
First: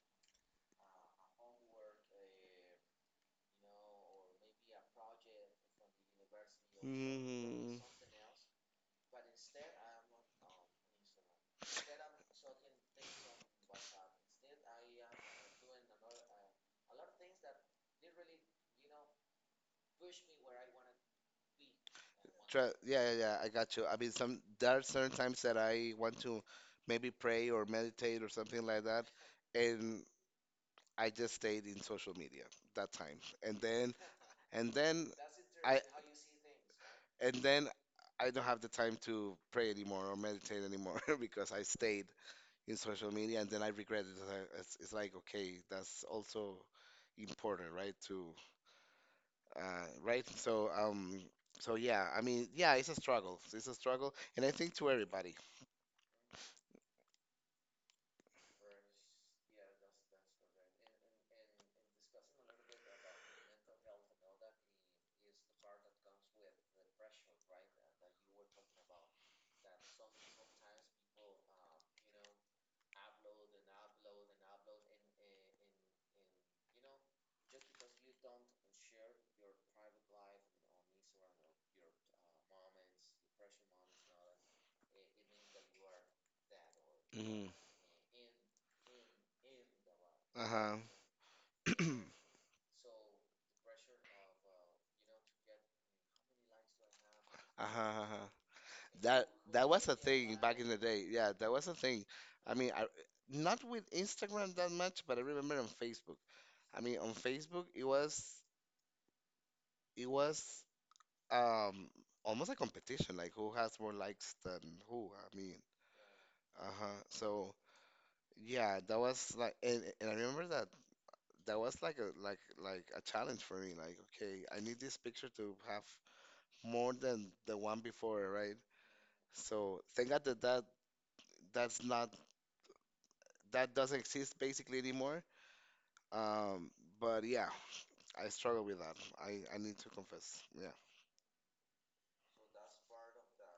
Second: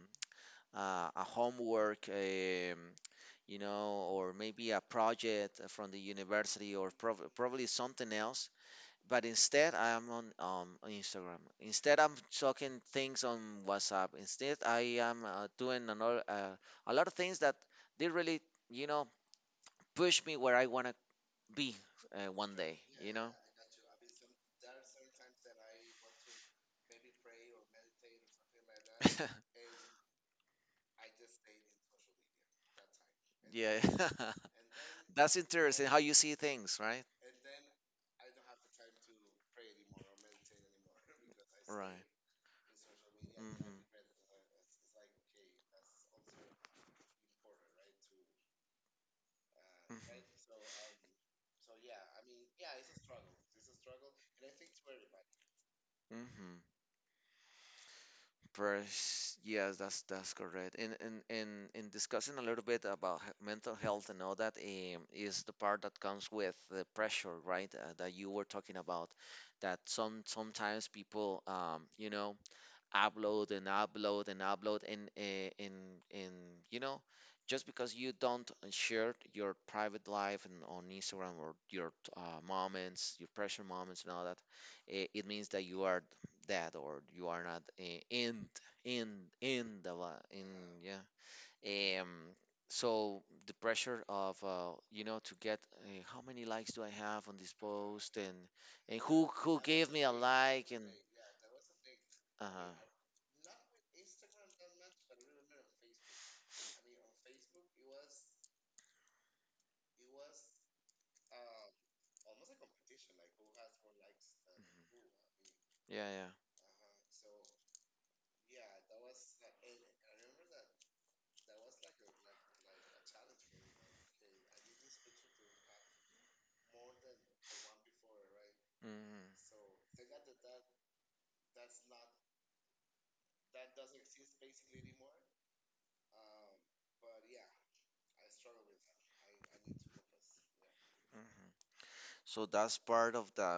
S1: uh, a homework, you know, or maybe a project from the university, or prob- probably
S2: Mm,
S1: something else. But instead, I am on Instagram. Instead, I'm talking things on WhatsApp. Instead, I am doing another, a lot of things that they really, you know, push me where I want to be one day,
S2: yeah,
S1: you
S2: yeah,
S1: know?
S2: yeah, I got you. I mean, some there are certain times that I want to maybe pray or meditate or something like that,
S1: *laughs*
S2: and I just stayed in social media that time, and
S1: Yeah.
S2: then and then
S1: *laughs* That's
S2: *laughs* I right?
S1: interesting how you see things, right?
S2: and then I don't have the time to pray anymore or meditate anymore *laughs* because I
S1: *laughs* Right.
S2: stayed in social media, and then I
S1: Mhm.
S2: regret it. It's like, okay, that's also important, right? To
S1: Mhm. Mm-hmm.
S2: Right. So, yeah, I mean, yeah, it's a struggle. It's a struggle, and I think to everybody.
S1: Mhm. Pers- yes, that's correct. And in discussing a little bit about he- mental health and all that, is the part that comes with the pressure, right? That you were talking about, that some sometimes people, you know, upload and upload and upload, and and you know, just because you don't share your private life and on Instagram, or your uh, moments, your pressure moments and all that, it means that you are dead, or you are
S2: Hmm.
S1: not in in in the li- in,
S2: Uh-huh.
S1: yeah. Um, so the pressure of you know, to get how many likes do I have on this
S2: Uh-huh.
S1: post,
S2: Uh-huh.
S1: and
S2: That
S1: who
S2: that was
S1: gave
S2: a
S1: me a
S2: thing back in
S1: like,
S2: the
S1: and
S2: day. Yeah, that was a thing. I mean,
S1: uh-huh.
S2: not with Instagram that much, but I remember on Facebook. I mean, on Facebook, it was um almost a competition, like who has more likes than who. I mean.
S1: Yeah, yeah.
S2: Uh-huh. So yeah, that was like, and I remember that that was like a a challenge for me. Like, okay, I need this picture to have more than the one before, right? So thank
S1: Mm-hmm.
S2: God that that that's not that doesn't exist basically anymore. Um, but yeah, I struggle with that. I need to confess. Yeah.
S1: Hmm. So that's part of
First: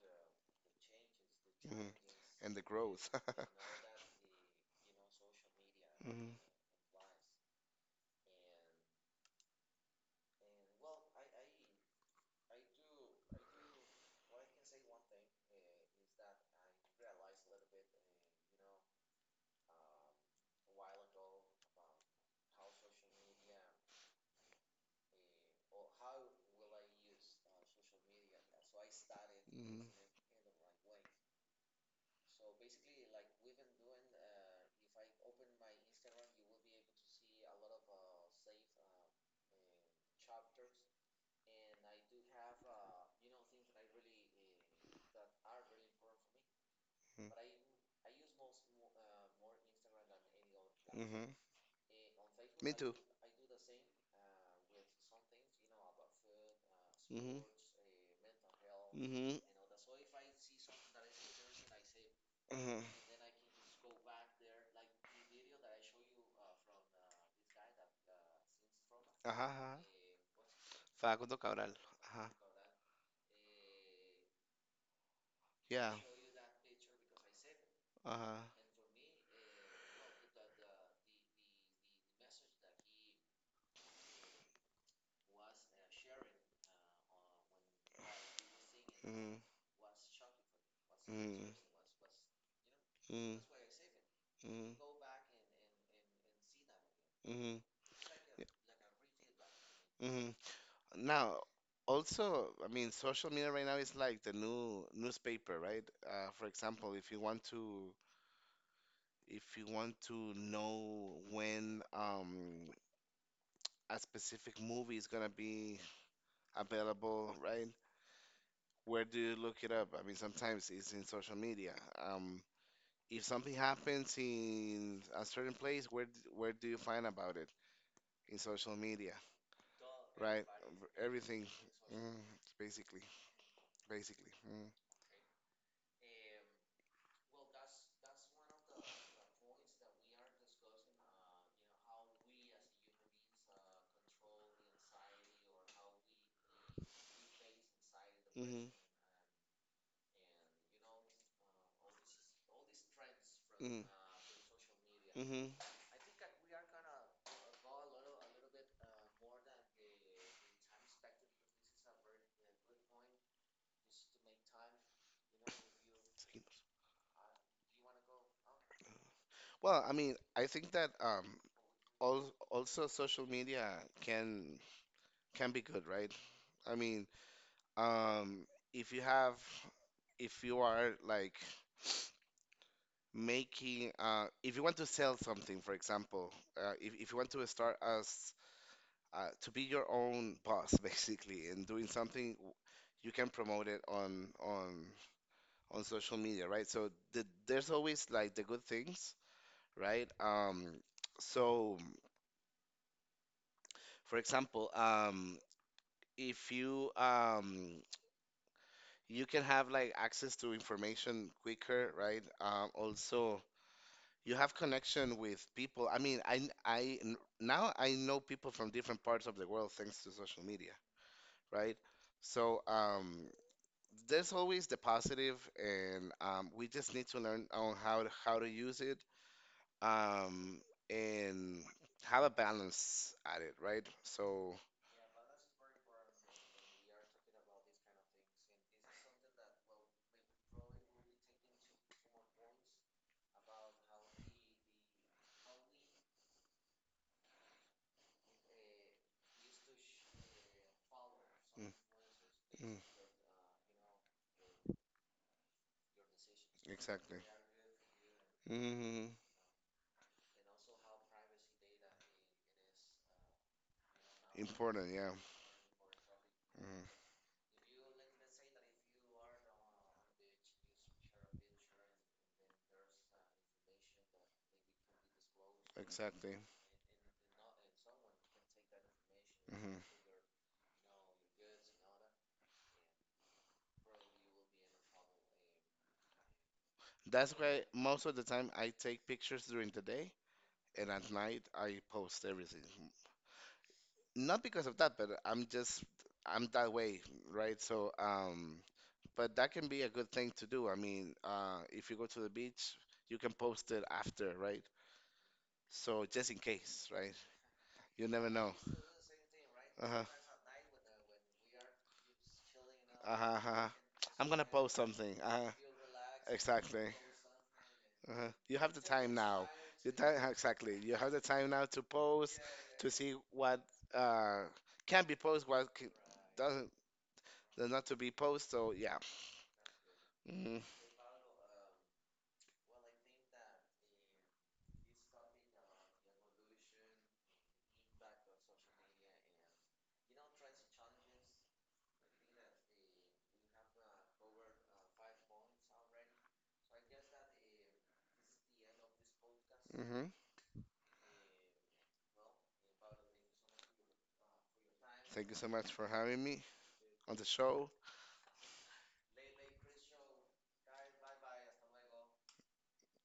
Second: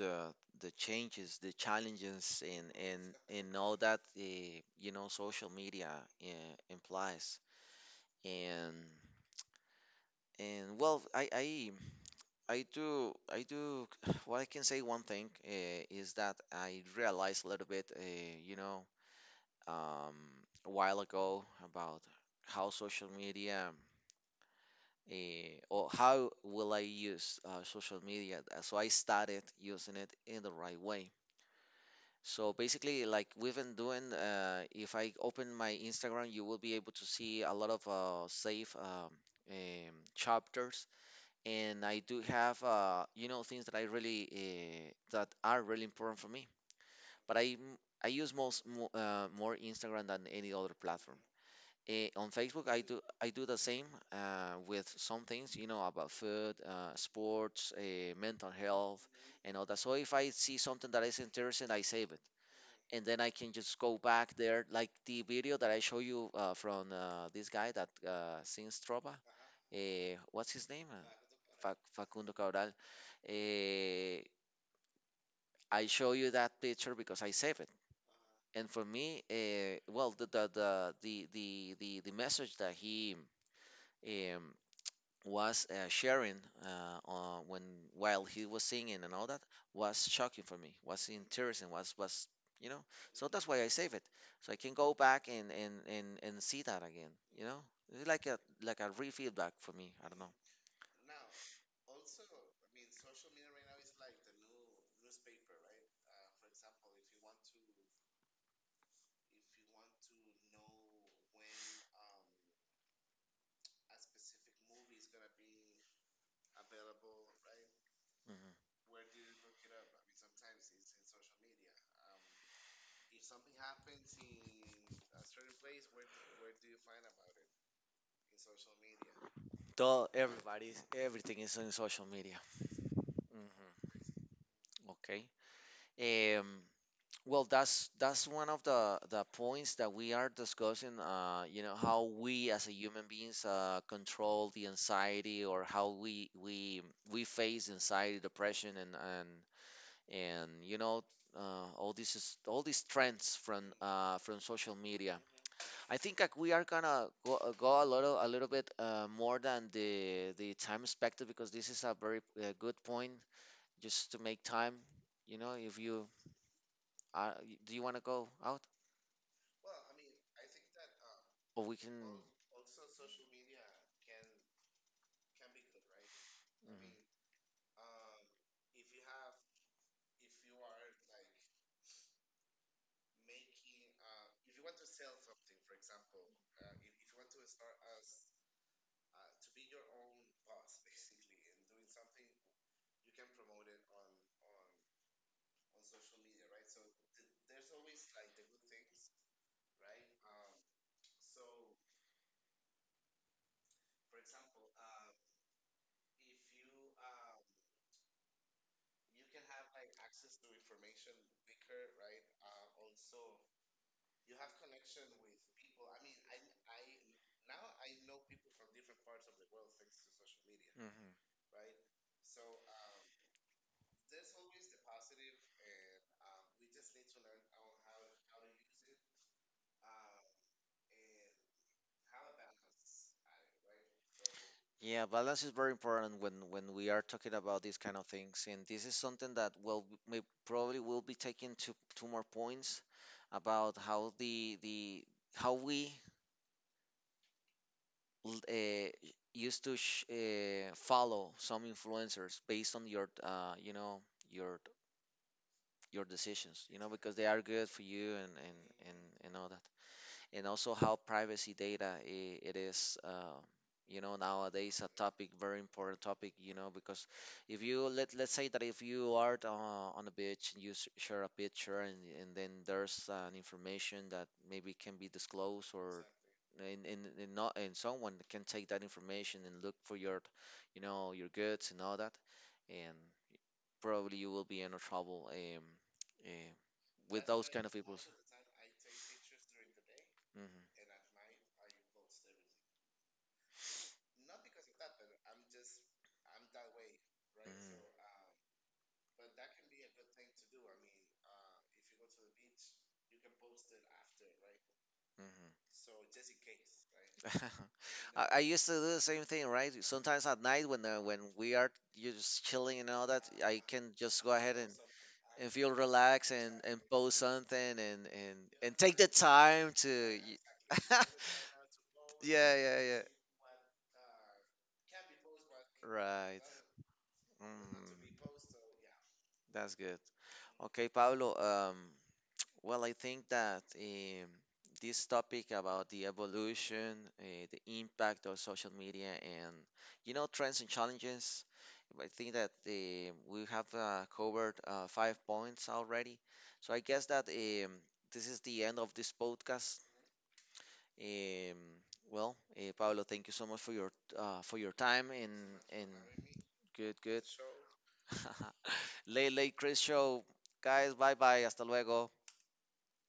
S1: the the changes, the
S2: Mhm.
S1: challenges
S2: And the
S1: in in
S2: growth.
S1: in all
S2: *laughs*
S1: that the, you know, social media
S2: Mhm.
S1: implies. And and well, I do, I do *sighs* well, I can say one thing, is that I realized a little bit you know, um, a while ago about how social media, or how will I use social media? So I started
S2: Mhm.
S1: using it in the right way. So basically, like we've been doing, if I open my Instagram, you will be able to see a lot of safe chapters, and I do have, you know, things that I really that are really important for me. But I m- I use most mo- more Instagram than any other platform.
S2: Mm-hmm.
S1: Eh, on Facebook,
S2: Me
S1: I
S2: too.
S1: do I do the same with some things, you know, about food,
S2: Mm-hmm.
S1: sports, mental health,
S2: Mm-hmm.
S1: and all that. So if I see something that is interesting, I save it,
S2: Uh-huh.
S1: and then I can just go back there, like the video that I show you from this guy that sings trova.
S2: Ajá, ajá.
S1: What's his name?
S2: Facundo Cabral. Ajá.
S1: Facundo Cabral. Eh, I
S2: Yeah.
S1: show you that picture because I save it.
S2: Ajá.
S1: And for me, well, the message that he um, was sharing when while he was singing and all
S2: Mm.
S1: that was shocking for me, was
S2: Mm.
S1: interesting, was, you know, so
S2: Mm,
S1: that's why I save it, so I
S2: mm,
S1: can go back and and see that again, you
S2: mm,
S1: know. It's like a, like a re-feedback for me, I don't know.
S2: mm. Now, also, I mean, social media right now is like the new newspaper, right? For example, if you want to know when a specific movie is gonna be available, right? Where do you look it up? I mean, sometimes it's in social media. Um, if something happens in a certain place, where do you find about it? In social media.
S1: Mm-hmm.
S2: Right.
S1: Everybody's everything
S2: Everything.
S1: is on social
S2: Mm,
S1: media.
S2: basically.
S1: Hmm.
S2: Basically. Mm.
S1: Okay. Um, well, that's one of the points that we are discussing. You know, how we as a human beings control the anxiety, or how we face anxiety,
S2: Mhm.
S1: depression, and you know all this is all these trends
S2: Mhm.
S1: from social media.
S2: Mhm.
S1: I think like we are gonna go, go a little bit more than the time perspective, because this is a very good point, just to make time. You know, if you do you want to go out?
S2: Well, I mean, I think that
S1: Well, we can.
S2: al also social media can be good, right? I
S1: Hmm.
S2: mean, um, if you have, if you are like making, if you want to sell something, for example, if you want to start as to be your own boss *laughs* basically and doing something you can promote it on social media, right? So, there's always like the good things, right? So for example, if you you can have like access to information quicker, right? Also, you have connection with people. I mean, I now I know people from different parts of the world thanks to social media,
S1: Hmm.
S2: right? So, there's always the positive, and we just need to learn on how to use it, um, and have a balance at it, right? So,
S1: Yeah, balance is very important when we are talking about these kind of things, and this is something that, well, may probably will be taking two more points about how the how we uh, used to sh follow some
S2: mm,
S1: influencers based
S2: mm,
S1: on your you know, your your decisions, you know, because
S2: exactly.
S1: they are good for you, and
S2: Hmm.
S1: and all, and also how privacy data I- it is you know, nowadays a
S2: Important, yeah.
S1: topic, very important topic, you know,
S2: Hmm.
S1: because if you let, let's say that if you are on the beach and you s- share a picture, and then there's an information that maybe can be disclosed, or
S2: Exactly.
S1: and not, and someone can take that information and look
S2: Hmm.
S1: for your, you know, your goods and all that, and probably you will be in a trouble, uh, with
S2: That's
S1: those
S2: why
S1: kind of people.
S2: most of the time I take pictures during the day
S1: Mhm,
S2: and at night I post everything. Not because of that, but I'm that way, right? So, but that can be a good thing to do. I mean, if you go to the beach, you can post it after, right?
S1: mhm.
S2: So just in case, right? You
S1: *laughs* I,
S2: never
S1: I
S2: know.
S1: used to do the same thing, right?
S2: Uh-huh.
S1: Sometimes at night, when we are, you just chilling and all that,
S2: Uh-huh.
S1: I
S2: Uh-huh.
S1: can just go
S2: I'm gonna
S1: ahead, and,
S2: post something.
S1: and
S2: Uh-huh.
S1: feel relaxed, and
S2: Exactly.
S1: post something, and,
S2: Uh-huh.
S1: and,
S2: You have
S1: and
S2: the
S1: take the
S2: time now.
S1: time
S2: You
S1: to.
S2: time Exactly.
S1: Y-
S2: You have
S1: *laughs*
S2: the time now to post,
S1: yeah, yeah,
S2: to
S1: yeah.
S2: see what uh can be posted, what
S1: Right.
S2: doesn't does not to be
S1: Mm,
S2: posted. So yeah.
S1: that's good.
S2: Hmm.
S1: Okay, Pablo. Um, Well, I think that this topic about the evolution, the impact of social media, and you know, trends and challenges. I think that um, we have covered five points already. So I guess that this is the end of this podcast.
S2: Hmm.
S1: Um, well, Pablo, thank you so much for your time,
S2: Thank you so much
S1: and
S2: for having me
S1: good
S2: on
S1: good.
S2: the show.
S1: *laughs* Late Chris show, guys. Bye bye. Hasta luego.